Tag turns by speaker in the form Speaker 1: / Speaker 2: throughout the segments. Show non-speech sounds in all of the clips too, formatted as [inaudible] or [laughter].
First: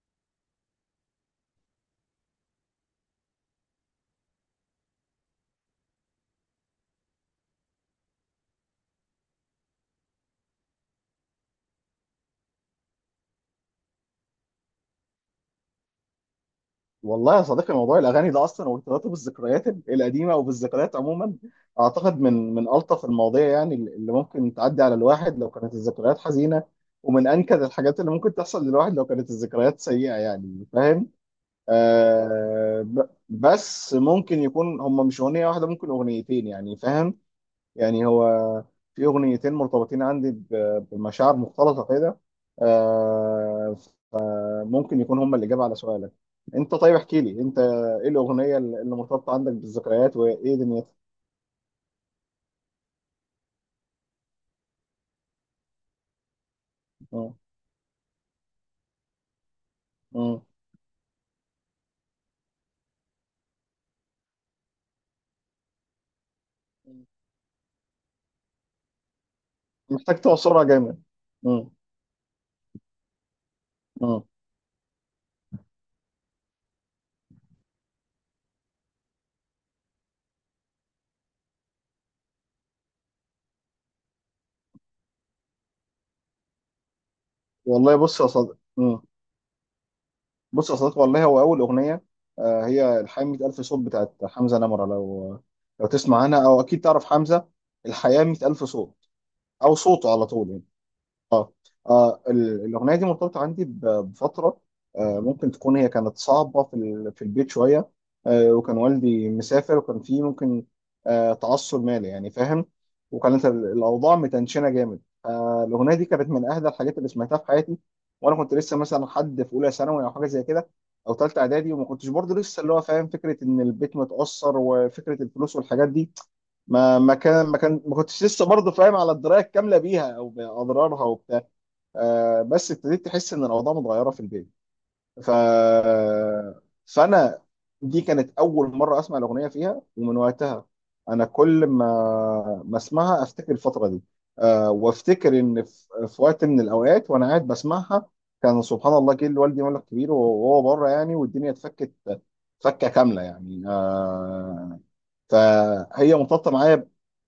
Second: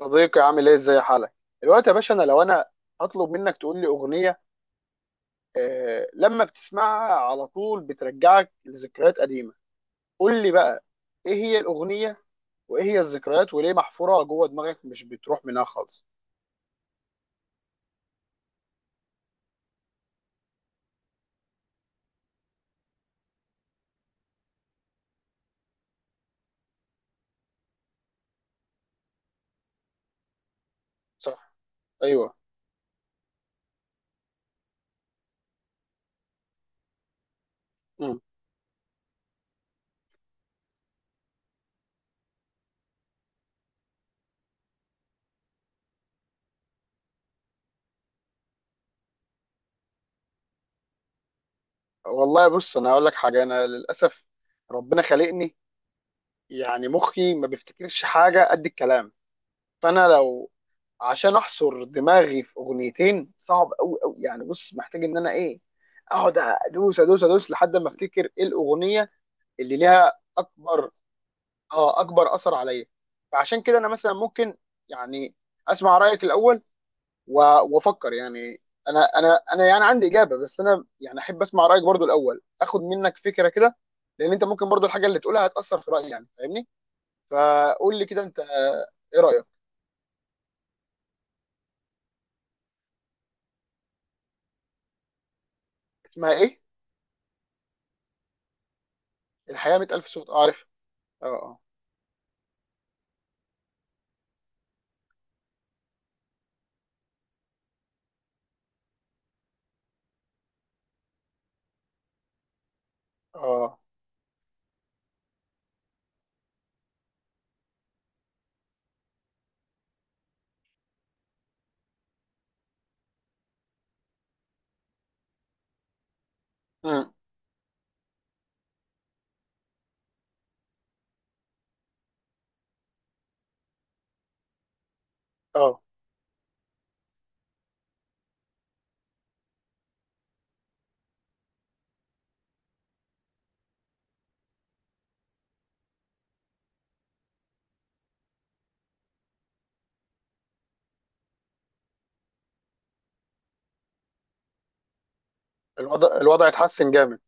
Speaker 1: صديقي، عامل ايه؟ ازاي حالك دلوقتي يا باشا؟ انا لو انا هطلب منك تقول لي اغنيه لما بتسمعها على طول بترجعك لذكريات قديمه، قول لي بقى ايه هي الاغنيه، وايه هي الذكريات، وليه محفوره جوه دماغك مش بتروح منها خالص؟
Speaker 2: والله يا صديقي، موضوع الاغاني ده اصلا وارتباطه بالذكريات القديمه وبالذكريات عموما اعتقد من الطف المواضيع، يعني اللي ممكن تعدي على الواحد لو كانت الذكريات حزينه، ومن انكد الحاجات اللي ممكن تحصل للواحد لو كانت الذكريات سيئه، يعني فاهم.
Speaker 1: صح. ايوه.
Speaker 2: بس ممكن يكون هم مش اغنيه واحده، ممكن اغنيتين، يعني فاهم. يعني
Speaker 1: مم.
Speaker 2: هو في اغنيتين مرتبطين عندي بمشاعر مختلطه كده. آه، ممكن يكون هم الإجابة على سؤالك. انت طيب، احكي لي انت ايه الأغنية اللي مرتبطة عندك بالذكريات وايه دنيتها؟
Speaker 1: والله بص، انا هقول لك حاجه، انا للاسف ربنا خلقني يعني مخي
Speaker 2: اه،
Speaker 1: ما بيفتكرش حاجه قد الكلام. فانا
Speaker 2: اه.
Speaker 1: لو عشان احصر دماغي في اغنيتين صعب قوي قوي، يعني بص محتاج ان انا ايه، اقعد ادوس ادوس ادوس لحد ما افتكر ايه الاغنيه اللي ليها
Speaker 2: محتاج تعصرها
Speaker 1: اكبر
Speaker 2: جامد. اه،
Speaker 1: اه اكبر اثر عليا. فعشان كده انا مثلا
Speaker 2: اه.
Speaker 1: ممكن يعني اسمع رايك الاول و- وافكر يعني، انا يعني عندي اجابه، بس انا يعني احب اسمع رايك برضو الاول، اخد منك فكره كده، لان انت ممكن برضو الحاجه اللي تقولها هتاثر في رايي، يعني فاهمني؟
Speaker 2: والله
Speaker 1: فقول لي
Speaker 2: بص
Speaker 1: كده
Speaker 2: يا
Speaker 1: انت.
Speaker 2: صديق، اه.
Speaker 1: ايه رايك؟
Speaker 2: بص يا صديق، والله هو أول أغنية، هي الحياة 100,000 ألف صوت بتاعت حمزة نمرة. لو تسمع
Speaker 1: اسمها
Speaker 2: عنها،
Speaker 1: ايه؟
Speaker 2: أو أكيد تعرف حمزة. الحياة 100,000 ألف صوت، أو
Speaker 1: الحياة 100000
Speaker 2: صوته على
Speaker 1: صوت.
Speaker 2: طول يعني.
Speaker 1: عارف.
Speaker 2: اه.
Speaker 1: اه.
Speaker 2: الاغنيه دي مرتبطه عندي بفتره، ممكن تكون هي كانت صعبه في البيت شويه. وكان والدي مسافر وكان فيه ممكن تعثر مالي، يعني فاهم.
Speaker 1: اه.
Speaker 2: وكانت
Speaker 1: اه.
Speaker 2: الاوضاع متنشنه جامد. الاغنيه دي كانت من اهدى الحاجات اللي سمعتها في حياتي، وانا كنت لسه مثلا حد في اولى ثانوي او حاجه زي كده، او ثالثه اعدادي، وما كنتش برضه لسه اللي هو فاهم فكره ان البيت متاثر وفكره الفلوس والحاجات دي. ما
Speaker 1: امم.
Speaker 2: ما كان ما كان ما كنتش لسه برضه فاهم على الدرايه الكامله بيها او باضرارها وبتاع. بس ابتديت تحس ان الاوضاع متغيره في البيت. ف
Speaker 1: اه.
Speaker 2: فانا دي كانت اول مره اسمع الاغنيه فيها، ومن وقتها انا كل ما اسمعها افتكر الفتره دي. وافتكر ان في وقت من الاوقات وانا قاعد بسمعها، كان سبحان الله جه لوالدي مبلغ كبير وهو بره يعني والدنيا اتفكت، فكه كامله يعني. فهي
Speaker 1: الوضع
Speaker 2: مرتبطه معايا.
Speaker 1: اتحسن جامد.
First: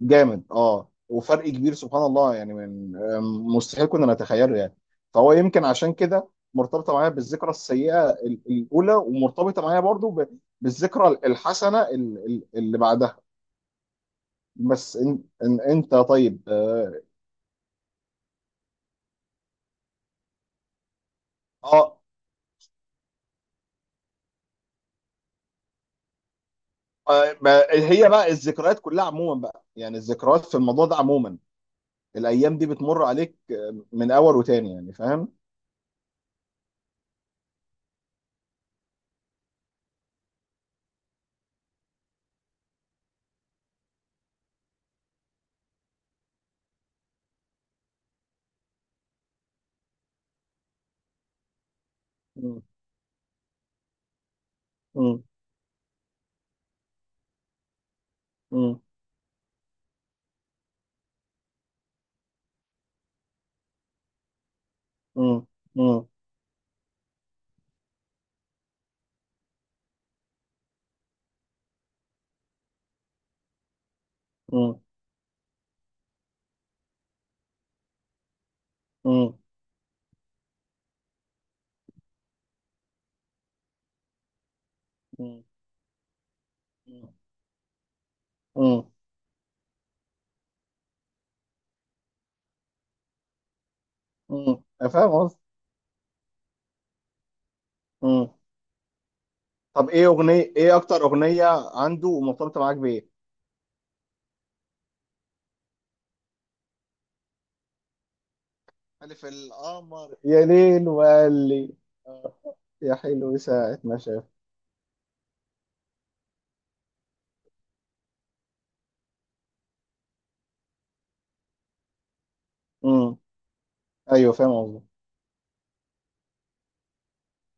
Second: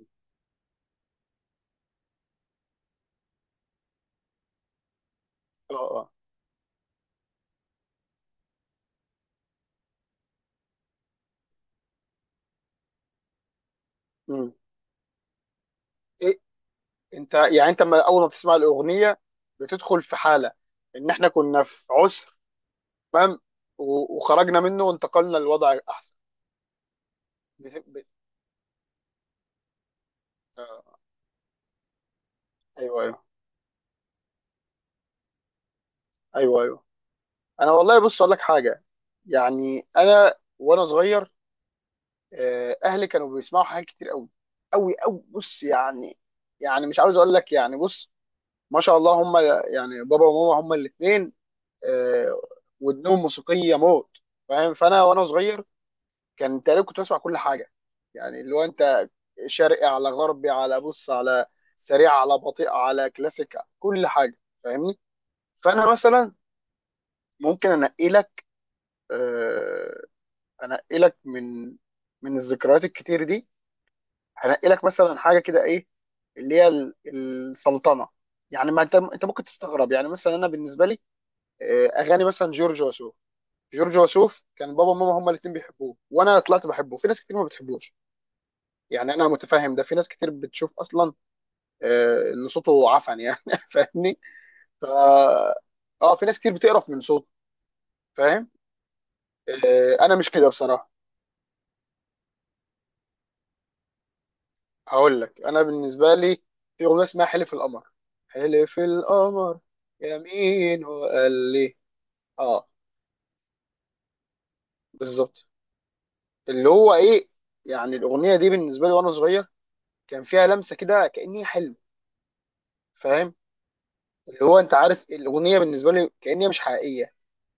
Speaker 2: جامد اه، وفرق كبير سبحان الله يعني، من آم، مستحيل كنا نتخيله يعني. فهو يمكن
Speaker 1: اه.
Speaker 2: عشان
Speaker 1: اه.
Speaker 2: كده مرتبطه معايا بالذكرى السيئه الاولى، ومرتبطه معايا برضو بالذكرى الحسنه اللي بعدها.
Speaker 1: امم.
Speaker 2: بس إن انت
Speaker 1: ايه؟
Speaker 2: طيب اه.
Speaker 1: انت ما اول ما بتسمع الأغنية بتدخل في حالة ان احنا كنا في
Speaker 2: آه،
Speaker 1: عسر، تمام، وخرجنا منه وانتقلنا لوضع احسن. بت- بت-
Speaker 2: هي بقى الذكريات كلها عموما بقى، يعني الذكريات في الموضوع ده
Speaker 1: آه،
Speaker 2: عموما الايام دي
Speaker 1: ايوه
Speaker 2: بتمر
Speaker 1: ايوه.
Speaker 2: عليك من اول وتاني، يعني فاهم؟
Speaker 1: ايوه ايوه. انا والله بص اقول لك حاجة، يعني انا وانا صغير اهلي كانوا بيسمعوا حاجات كتير قوي قوي قوي بص يعني، يعني مش عاوز اقول لك، يعني بص ما شاء الله هم، يعني بابا وماما هم الاثنين. آه،
Speaker 2: مم.
Speaker 1: ودنهم موسيقيه موت، فاهم؟ فانا
Speaker 2: مم.
Speaker 1: وانا صغير كان تقريبا كنت بسمع كل حاجه، يعني اللي هو
Speaker 2: مم.
Speaker 1: انت شرقي على غربي على بص على سريع على بطيء على كلاسيك، كل حاجه، فاهمني؟
Speaker 2: مم.
Speaker 1: فانا مثلا ممكن انقي لك، آه، انقي لك من الذكريات الكتير دي، هنقي
Speaker 2: مم.
Speaker 1: لك مثلا حاجه كده ايه، اللي هي السلطنه، يعني ما انت
Speaker 2: مم.
Speaker 1: ممكن تستغرب، يعني مثلا انا بالنسبه لي اغاني مثلا جورج وسوف. جورج وسوف كان بابا وماما هما
Speaker 2: مم.
Speaker 1: الاثنين بيحبوه، وانا طلعت بحبه في ناس كتير ما بتحبوش،
Speaker 2: مم.
Speaker 1: يعني انا متفاهم ده، في ناس كتير بتشوف اصلا ان صوته عفن يعني [laughs] فاهمني؟
Speaker 2: امم،
Speaker 1: ف
Speaker 2: انا فاهم قصدي.
Speaker 1: اه في ناس كتير بتقرف من صوته،
Speaker 2: امم.
Speaker 1: فاهم؟
Speaker 2: طب ايه
Speaker 1: انا مش
Speaker 2: اغنيه،
Speaker 1: كده
Speaker 2: ايه
Speaker 1: بصراحه.
Speaker 2: اكتر اغنيه عنده ومرتبطه معاك بايه؟
Speaker 1: هقول لك، انا بالنسبه لي في اغنيه اسمها حلف القمر. حلف
Speaker 2: ألف
Speaker 1: القمر
Speaker 2: القمر يا
Speaker 1: يمين
Speaker 2: ليل
Speaker 1: وقال
Speaker 2: وقال لي،
Speaker 1: لي.
Speaker 2: آه،
Speaker 1: اه،
Speaker 2: يا حلو ساعة ما شاف.
Speaker 1: بالظبط. اللي هو ايه، يعني الاغنيه دي بالنسبه لي وانا صغير كان فيها لمسه كده كاني حلم،
Speaker 2: امم.
Speaker 1: فاهم؟
Speaker 2: ايوه
Speaker 1: اللي
Speaker 2: فاهم
Speaker 1: هو انت
Speaker 2: قصدي.
Speaker 1: عارف الاغنيه بالنسبه لي كأن هي مش حقيقيه،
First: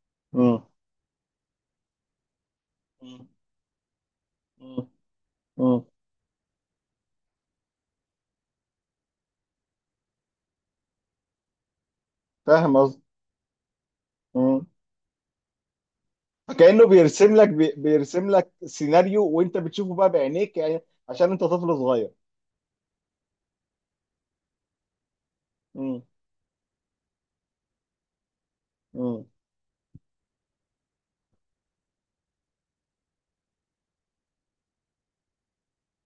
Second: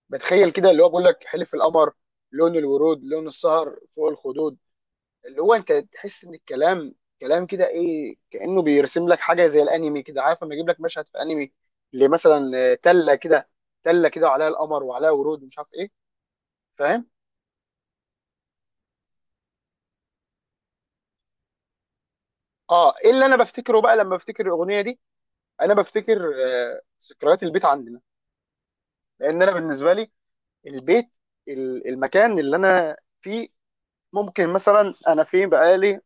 Speaker 1: بتخيل
Speaker 2: امم.
Speaker 1: كده اللي هو بيقول لك حلف القمر، لون الورود، لون
Speaker 2: امم.
Speaker 1: السهر فوق الخدود،
Speaker 2: امم.
Speaker 1: اللي هو انت
Speaker 2: أمم.
Speaker 1: تحس ان الكلام كلام كده ايه، كأنه بيرسم لك حاجه زي الانمي كده، عارف لما يجيب لك مشهد في انمي لمثلا
Speaker 2: فاهم قصدي.
Speaker 1: تله كده وعليها
Speaker 2: امم.
Speaker 1: القمر وعليها ورود مش عارف ايه،
Speaker 2: فكأنه
Speaker 1: فاهم؟
Speaker 2: بيرسم لك، بيرسم لك سيناريو، وانت بتشوفه بقى بعينيك يعني. عشان انت طفل صغير.
Speaker 1: اه. ايه اللي انا بفتكره بقى لما بفتكر الاغنيه دي؟ انا
Speaker 2: امم.
Speaker 1: بفتكر ذكريات البيت عندنا،
Speaker 2: امم.
Speaker 1: لان انا بالنسبه لي البيت، المكان اللي انا فيه، ممكن مثلا انا فين بقالي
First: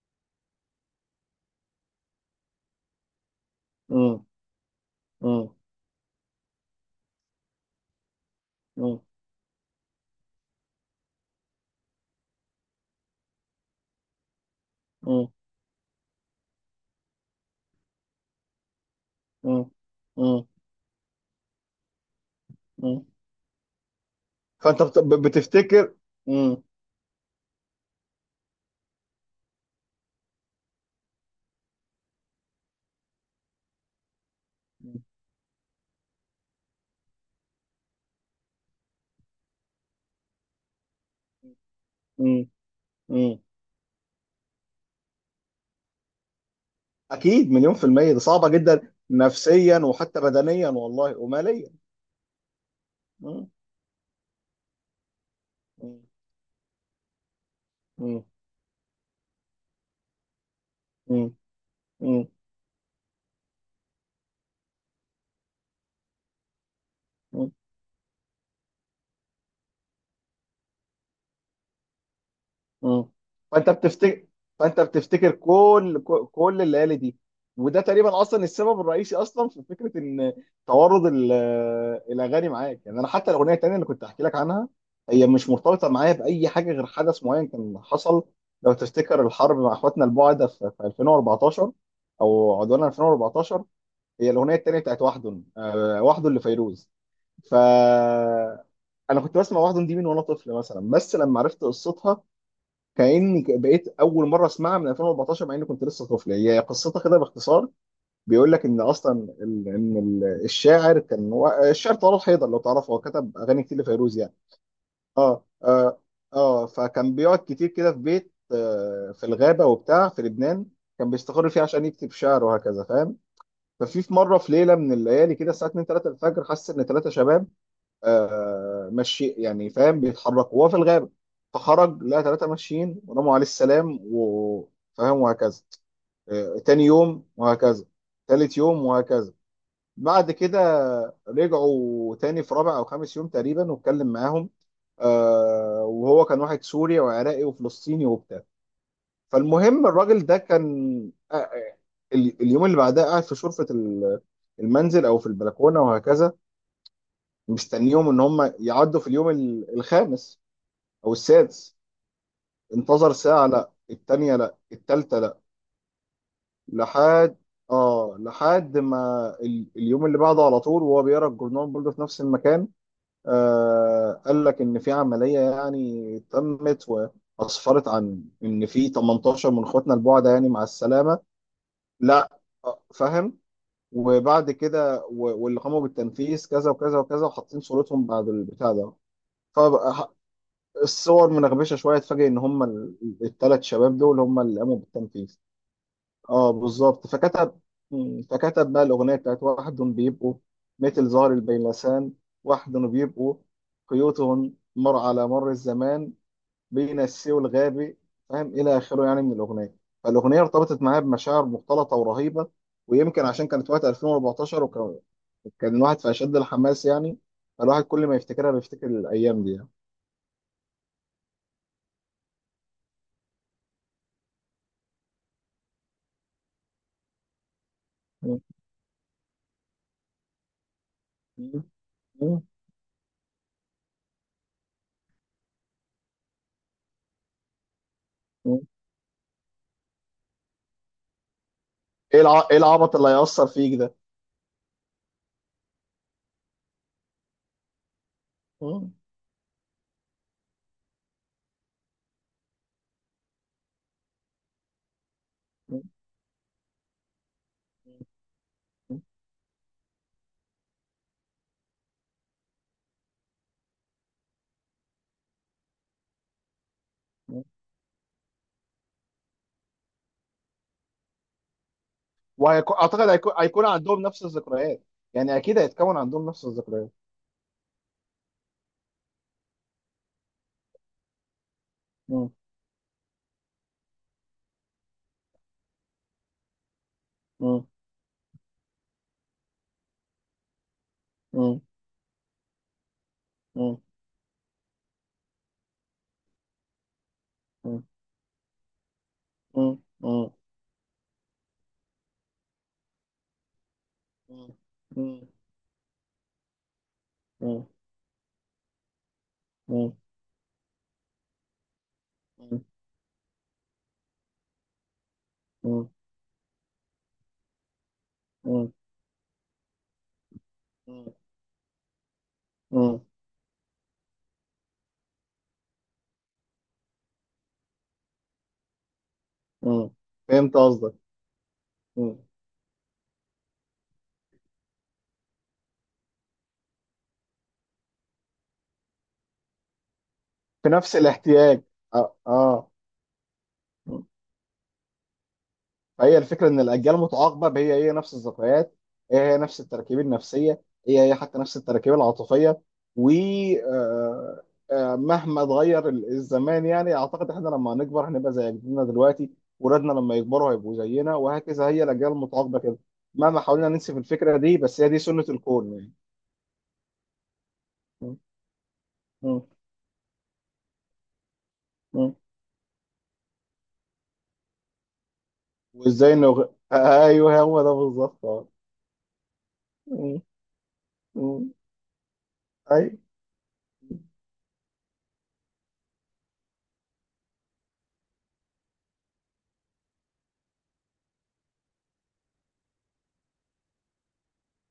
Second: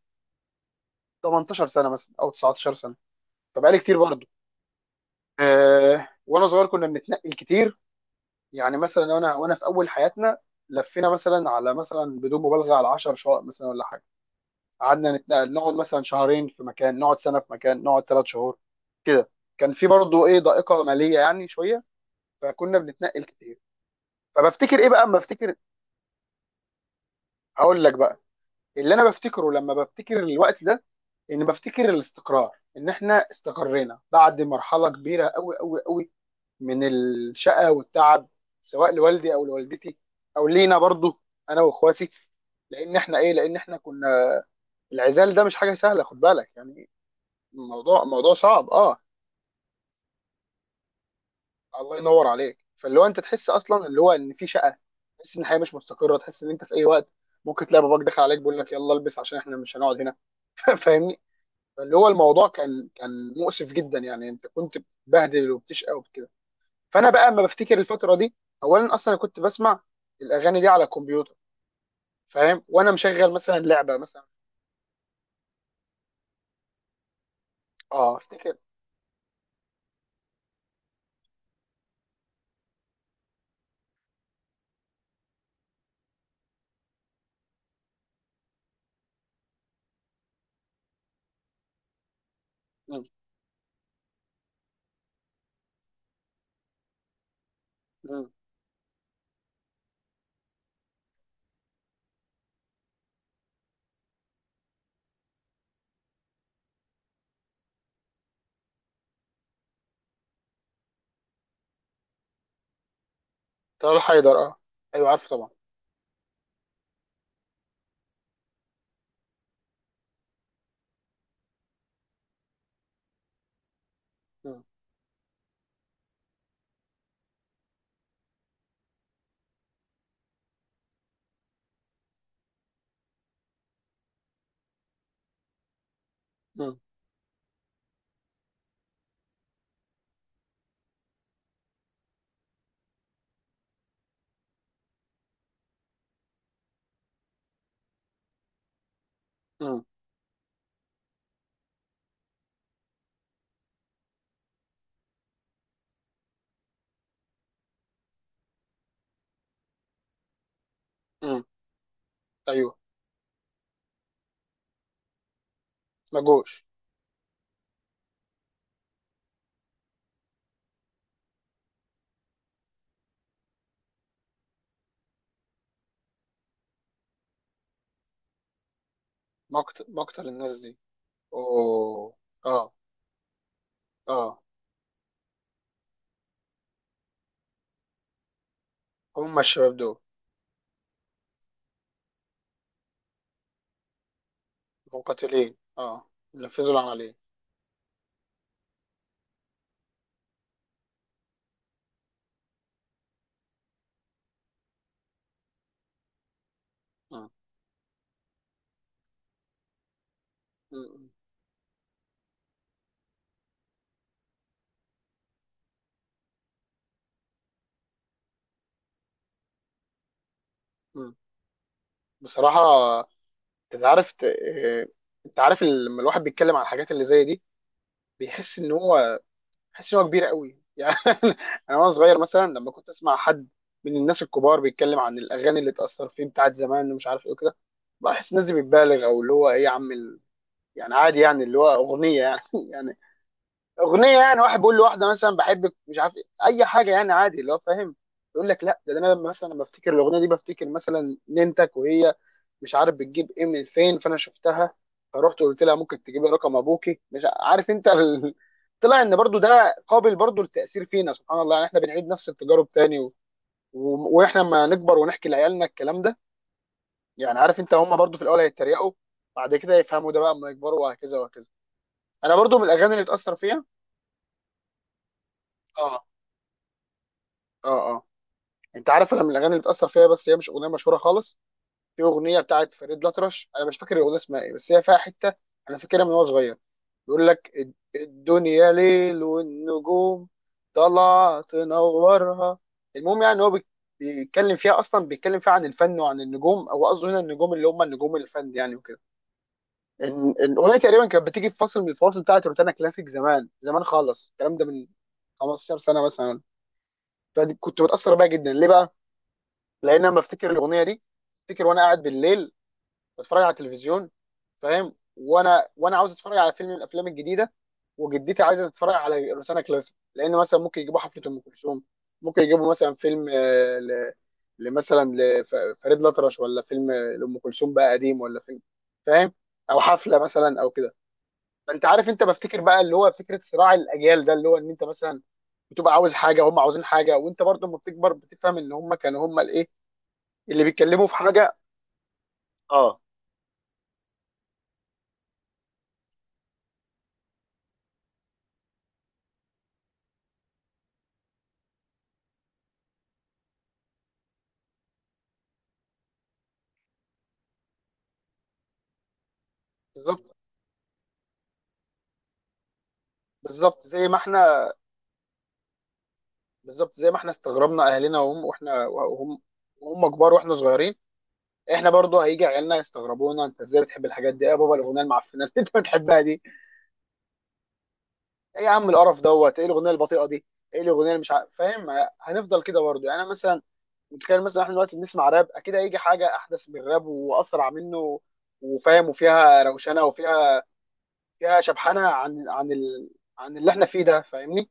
Speaker 1: 18 سنه مثلا او 19 سنه، فبقالي كتير
Speaker 2: امم.
Speaker 1: برضه. وانا صغير كنا بنتنقل كتير، يعني
Speaker 2: امم.
Speaker 1: مثلا وانا في اول حياتنا لفينا مثلا على مثلا بدون مبالغه على 10 شقق مثلا ولا حاجه، قعدنا
Speaker 2: امم.
Speaker 1: نتنقل، نقعد مثلا شهرين في مكان، نقعد سنه في مكان، نقعد 3 شهور كده،
Speaker 2: امم.
Speaker 1: كان في برضه ايه
Speaker 2: امم.
Speaker 1: ضائقه ماليه يعني شويه، فكنا
Speaker 2: أمم.
Speaker 1: بنتنقل كتير. فبفتكر
Speaker 2: فانت
Speaker 1: ايه بقى اما
Speaker 2: بت-
Speaker 1: افتكر؟
Speaker 2: بتفتكر. امم.
Speaker 1: هقول لك بقى، اللي انا بفتكره لما بفتكر الوقت ده ان بفتكر الاستقرار، ان احنا استقرينا بعد مرحله كبيره قوي قوي قوي من الشقه والتعب، سواء لوالدي او لوالدتي او لينا برضو انا واخواتي،
Speaker 2: مم.
Speaker 1: لان احنا ايه
Speaker 2: مم.
Speaker 1: لان احنا كنا، العزال ده مش حاجه سهله، خد بالك يعني.
Speaker 2: اكيد، مليون في
Speaker 1: موضوع
Speaker 2: المية، ده
Speaker 1: موضوع
Speaker 2: صعبة
Speaker 1: صعب،
Speaker 2: جدا
Speaker 1: اه.
Speaker 2: نفسيا وحتى بدنيا والله وماليا.
Speaker 1: الله ينور عليك. فاللي هو انت
Speaker 2: مم.
Speaker 1: تحس اصلا اللي هو ان في شقه، تحس ان الحياه مش
Speaker 2: مم.
Speaker 1: مستقره، تحس ان انت في اي وقت ممكن تلاقي باباك داخل
Speaker 2: مم.
Speaker 1: عليك بيقول لك يلا البس عشان احنا مش هنقعد هنا [laughs] فاهمني؟
Speaker 2: مم.
Speaker 1: اللي هو
Speaker 2: مم.
Speaker 1: الموضوع كان مؤسف جدا، يعني انت كنت بتبهدل وبتشقى وكده. فانا بقى اما
Speaker 2: مم.
Speaker 1: بفتكر الفتره دي، اولا اصلا أنا كنت بسمع الاغاني دي على الكمبيوتر، فاهم؟ وانا
Speaker 2: مم.
Speaker 1: مشغل مثلا
Speaker 2: فانت
Speaker 1: لعبه مثلا.
Speaker 2: بتفتكر، فانت بتفتكر كل الليالي دي، وده
Speaker 1: اه.
Speaker 2: تقريبا اصلا
Speaker 1: افتكر.
Speaker 2: السبب الرئيسي اصلا في فكرة ان توارد الاغاني معاك يعني. انا حتى الاغنية التانية اللي كنت احكي لك عنها، هي مش مرتبطة معايا بأي حاجة غير حدث معين كان حصل، لو تفتكر الحرب مع اخواتنا البعدة في 2014 او عدوان
Speaker 1: مم.
Speaker 2: 2014. هي الاغنيه التانيه بتاعت وحدن، وحدن لفيروز. ف
Speaker 1: مم.
Speaker 2: انا كنت بسمع وحدن دي من وانا طفل مثلا، بس لما عرفت قصتها، بقيت اول مره اسمعها من 2014 مع اني كنت لسه طفل. هي قصتها كده باختصار، بيقول لك ان اصلا الشاعر كان هو الشاعر طلال حيدر، لو تعرفه هو كتب اغاني كتير
Speaker 1: طلال
Speaker 2: لفيروز
Speaker 1: حيدر،
Speaker 2: يعني.
Speaker 1: اه ايوه، عارفه
Speaker 2: اه
Speaker 1: طبعا.
Speaker 2: اه اه. فكان بيقعد كتير كده في بيت في الغابه وبتاع في لبنان، كان بيستقر فيه عشان يكتب شعر وهكذا فاهم. ففي مره، في
Speaker 1: مم.
Speaker 2: ليله من الليالي كده الساعه 2 3 الفجر، حس ان 3 شباب ماشي يعني فاهم بيتحركوا وهو في الغابه. فخرج لقى 3 ماشيين، رموا عليه السلام وفاهم وهكذا.
Speaker 1: مم.
Speaker 2: تاني يوم وهكذا، ثالث يوم وهكذا. بعد كده رجعوا تاني في رابع او خامس يوم تقريبا واتكلم معاهم. وهو كان واحد سوري وعراقي وفلسطيني وبتاع.
Speaker 1: مم.
Speaker 2: فالمهم الراجل ده كان، آه، آه، اليوم اللي بعدها قاعد في شرفة المنزل او في البلكونة وهكذا، مستنيهم ان هم يعدوا في اليوم الخامس او
Speaker 1: مم.
Speaker 2: السادس.
Speaker 1: ايوه.
Speaker 2: انتظر ساعة لا، التانية لا، التالتة لا،
Speaker 1: مجوش.
Speaker 2: لحد، اه، لحد ما اليوم اللي بعده على طول وهو بيقرا الجورنال برضه في نفس المكان. قال لك ان في عملية يعني تمت، واسفرت عن ان في 18 من
Speaker 1: مقتل
Speaker 2: اخواتنا
Speaker 1: مقتل
Speaker 2: البعدة يعني
Speaker 1: الناس
Speaker 2: مع
Speaker 1: دي؟
Speaker 2: السلامة.
Speaker 1: اوه.
Speaker 2: لا،
Speaker 1: اه.
Speaker 2: فاهم.
Speaker 1: اه.
Speaker 2: وبعد كده، واللي قاموا بالتنفيذ كذا وكذا وكذا، وحاطين صورتهم بعد البتاع ده.
Speaker 1: هم الشباب
Speaker 2: فبقى
Speaker 1: دول؟
Speaker 2: الصور منغبشه شويه، اتفاجئ ان هم الثلاث شباب دول هم اللي قاموا بالتنفيذ.
Speaker 1: مقاتلين، اه،
Speaker 2: اه
Speaker 1: نفذوا
Speaker 2: بالظبط.
Speaker 1: العمليه.
Speaker 2: فكتب، فكتب بقى الاغنيه بتاعت: واحد بيبقوا مثل زهر البيلسان، واحد بيبقوا قيوتهم مر على مر الزمان، بين
Speaker 1: مم.
Speaker 2: السوي والغابي فاهم، الى اخره يعني من الاغنيه. فالاغنيه ارتبطت معايا
Speaker 1: مم.
Speaker 2: بمشاعر مختلطه ورهيبه، ويمكن عشان كانت وقت 2014، وكان الواحد في اشد الحماس يعني، فالواحد كل ما يفتكرها بيفتكر الايام دي يعني.
Speaker 1: مم. بصراحه، انت عارف، انت عارف لما الواحد بيتكلم عن الحاجات اللي زي دي،
Speaker 2: مم.
Speaker 1: بيحس ان هو بيحس ان هو كبير قوي يعني
Speaker 2: مم.
Speaker 1: [laughs] انا وانا صغير
Speaker 2: مم.
Speaker 1: مثلا لما كنت اسمع حد من الناس الكبار بيتكلم عن الاغاني اللي اتاثر فيه بتاعت زمان ومش عارف ايه وكده، بحس الناس دي
Speaker 2: مم.
Speaker 1: بتبالغ، او اللي هو ايه يا عم يعني عادي، يعني اللي هو اغنيه
Speaker 2: ايه الع... ايه العبط
Speaker 1: يعني
Speaker 2: اللي
Speaker 1: [laughs]
Speaker 2: هيأثر فيك ده؟
Speaker 1: اغنيه يعني واحد بيقول لواحده مثلا بحبك مش عارف إيه، اي حاجه يعني عادي، اللي هو فاهم. يقول لك لا
Speaker 2: مم.
Speaker 1: ده انا مثلا لما بفتكر الاغنيه دي بفتكر مثلا ننتك وهي مش عارف بتجيب ايه من فين، فانا شفتها فرحت قلت لها
Speaker 2: مم.
Speaker 1: ممكن تجيبي رقم ابوكي مش عارف انت
Speaker 2: مم.
Speaker 1: [laughs] طلع ان برضو ده قابل برضو للتاثير فينا سبحان الله يعني، احنا بنعيد نفس التجارب تاني واحنا لما نكبر ونحكي لعيالنا الكلام ده، يعني
Speaker 2: مم.
Speaker 1: عارف انت هم برضو في الاول هيتريقوا، بعد كده يفهموا، ده بقى اما يكبروا وهكذا وهكذا. انا برضو من
Speaker 2: وهيكون،
Speaker 1: الاغاني اللي
Speaker 2: اعتقد، هيكون
Speaker 1: اتاثر فيها.
Speaker 2: هيكون عندهم نفس الذكريات، يعني اكيد هيتكون
Speaker 1: اه.
Speaker 2: عندهم نفس الذكريات.
Speaker 1: اه. اه. انت عارف انا من الاغاني اللي بتاثر فيها، بس هي مش اغنيه مشهوره خالص، في
Speaker 2: مم.
Speaker 1: اغنيه بتاعت فريد الأطرش، انا مش فاكر الاغنيه اسمها ايه، بس هي فيها حته انا فاكرها من وانا صغير، بيقول لك
Speaker 2: مم.
Speaker 1: الدنيا ليل، والنجوم طالعه
Speaker 2: مم.
Speaker 1: تنورها. المهم يعني هو
Speaker 2: مم.
Speaker 1: بيتكلم فيها، اصلا بيتكلم فيها عن الفن وعن النجوم، او قصده هنا النجوم اللي هم
Speaker 2: مم.
Speaker 1: النجوم الفن يعني وكده.
Speaker 2: مم. مم.
Speaker 1: الاغنيه تقريبا كانت بتيجي في فصل من الفواصل بتاعت روتانا كلاسيك زمان زمان خالص، الكلام ده من
Speaker 2: مم.
Speaker 1: 15 سنه مثلا،
Speaker 2: مم.
Speaker 1: فكنت متاثر بيها جدا. ليه بقى؟
Speaker 2: مم.
Speaker 1: لان انا بفتكر الاغنيه دي، افتكر وانا قاعد بالليل
Speaker 2: مم.
Speaker 1: بتفرج على التلفزيون، فاهم؟ وانا
Speaker 2: مم.
Speaker 1: وانا عاوز اتفرج على فيلم من الافلام الجديده، وجدتي عايزه
Speaker 2: مم.
Speaker 1: تتفرج على روتانا كلاسيك، لان مثلا ممكن يجيبوا
Speaker 2: مم.
Speaker 1: حفله ام كلثوم، ممكن يجيبوا مثلا
Speaker 2: مم.
Speaker 1: فيلم لمثلا لفريد الأطرش، ولا فيلم لأم كلثوم بقى قديم، ولا فيلم، فاهم؟ او
Speaker 2: مم.
Speaker 1: حفله
Speaker 2: فهمت
Speaker 1: مثلا او
Speaker 2: قصدك.
Speaker 1: كده. فانت عارف،
Speaker 2: مم.
Speaker 1: انت بفتكر بقى اللي هو فكره صراع الاجيال ده، اللي هو ان انت مثلا بتبقى عاوز حاجه، هم عاوزين حاجه، وانت برضه لما بتكبر بتفهم ان هم كانوا هم الايه اللي
Speaker 2: في نفس
Speaker 1: بيتكلموا في حاجه.
Speaker 2: الاحتياج. اه اه.
Speaker 1: اه.
Speaker 2: مم. فهي الفكره ان الاجيال متعاقبه هي هي نفس الذكريات، هي هي نفس التراكيب النفسيه، هي هي حتى نفس التراكيب العاطفيه، و، آه، مهما اتغير الزمان، يعني اعتقد احنا لما هنكبر هنبقى زي جدنا دلوقتي، ولادنا لما
Speaker 1: بالظبط.
Speaker 2: يكبروا هيبقوا زينا وهكذا، هي الاجيال المتعاقبه كده مهما حاولنا
Speaker 1: بالظبط
Speaker 2: ننسف
Speaker 1: زي ما
Speaker 2: الفكره دي،
Speaker 1: احنا
Speaker 2: بس هي دي سنه الكون يعني.
Speaker 1: بالظبط زي ما احنا استغربنا اهلنا، وهم واحنا وهم
Speaker 2: مم.
Speaker 1: وهم كبار واحنا صغيرين، احنا
Speaker 2: مم.
Speaker 1: برضو هيجي عيالنا يستغربونا، انت ازاي بتحب الحاجات دي؟ إيه يا بابا الاغنيه المعفنه اللي انت
Speaker 2: وازاي
Speaker 1: بتحبها
Speaker 2: انه
Speaker 1: دي؟
Speaker 2: ايوه هو ده بالظبط اه.
Speaker 1: ايه يا عم القرف دوت؟ ايه الاغنيه
Speaker 2: مم.
Speaker 1: البطيئه دي؟ ايه الاغنيه اللي مش عارف
Speaker 2: مم.
Speaker 1: فاهم. هنفضل كده
Speaker 2: اي
Speaker 1: برضو، يعني انا مثلا متخيل مثلا احنا دلوقتي بنسمع راب، اكيد هيجي حاجه احدث من الراب واسرع منه، وفاهم، وفيها روشنه، وفيها شبحانه عن عن اللي احنا فيه ده، فاهمني؟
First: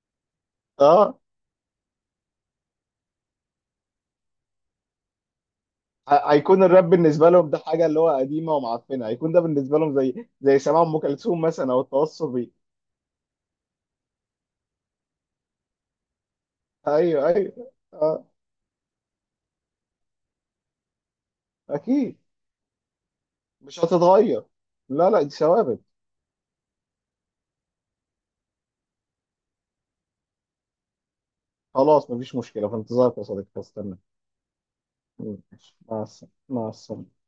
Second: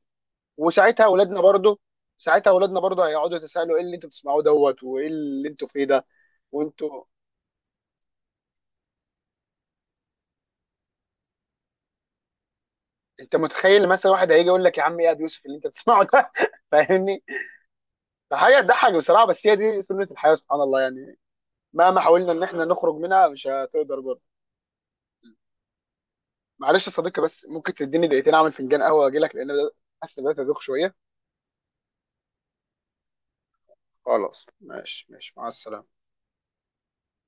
Speaker 1: وساعتها
Speaker 2: اه.
Speaker 1: اولادنا برضو ساعتها اولادنا برضو هيقعدوا يتساءلوا ايه اللي انتوا بتسمعوه دوت وايه اللي انتوا فيه ده.
Speaker 2: هيكون الراب
Speaker 1: وانتوا
Speaker 2: بالنسبه لهم ده حاجه اللي هو قديمه ومعفنه، هيكون ده بالنسبه لهم زي زي سماع ام كلثوم مثلا او التوصلي.
Speaker 1: انت متخيل مثلا واحد هيجي يقول لك يا عم ايه يا ابو يوسف اللي انت بتسمعه ده [laughs] فاهمني؟
Speaker 2: ايوه ايوه اه.
Speaker 1: فحاجه تضحك بصراحه، بس هي دي سنه الحياه سبحان الله يعني، مهما
Speaker 2: اكيد.
Speaker 1: حاولنا ان احنا نخرج منها مش
Speaker 2: مش
Speaker 1: هتقدر برضه.
Speaker 2: هتتغير. لا لا، دي ثوابت.
Speaker 1: معلش يا صديقي، بس ممكن تديني دقيقتين اعمل فنجان قهوه واجي لك، لان ده حاسس بدات ادوخ شويه.
Speaker 2: خلاص مفيش مشكله، في انتظارك يا صديقي هستنى.
Speaker 1: خلاص، ماشي ماشي،
Speaker 2: مم.
Speaker 1: مع السلامه.
Speaker 2: مع السلامه، مع السلامه.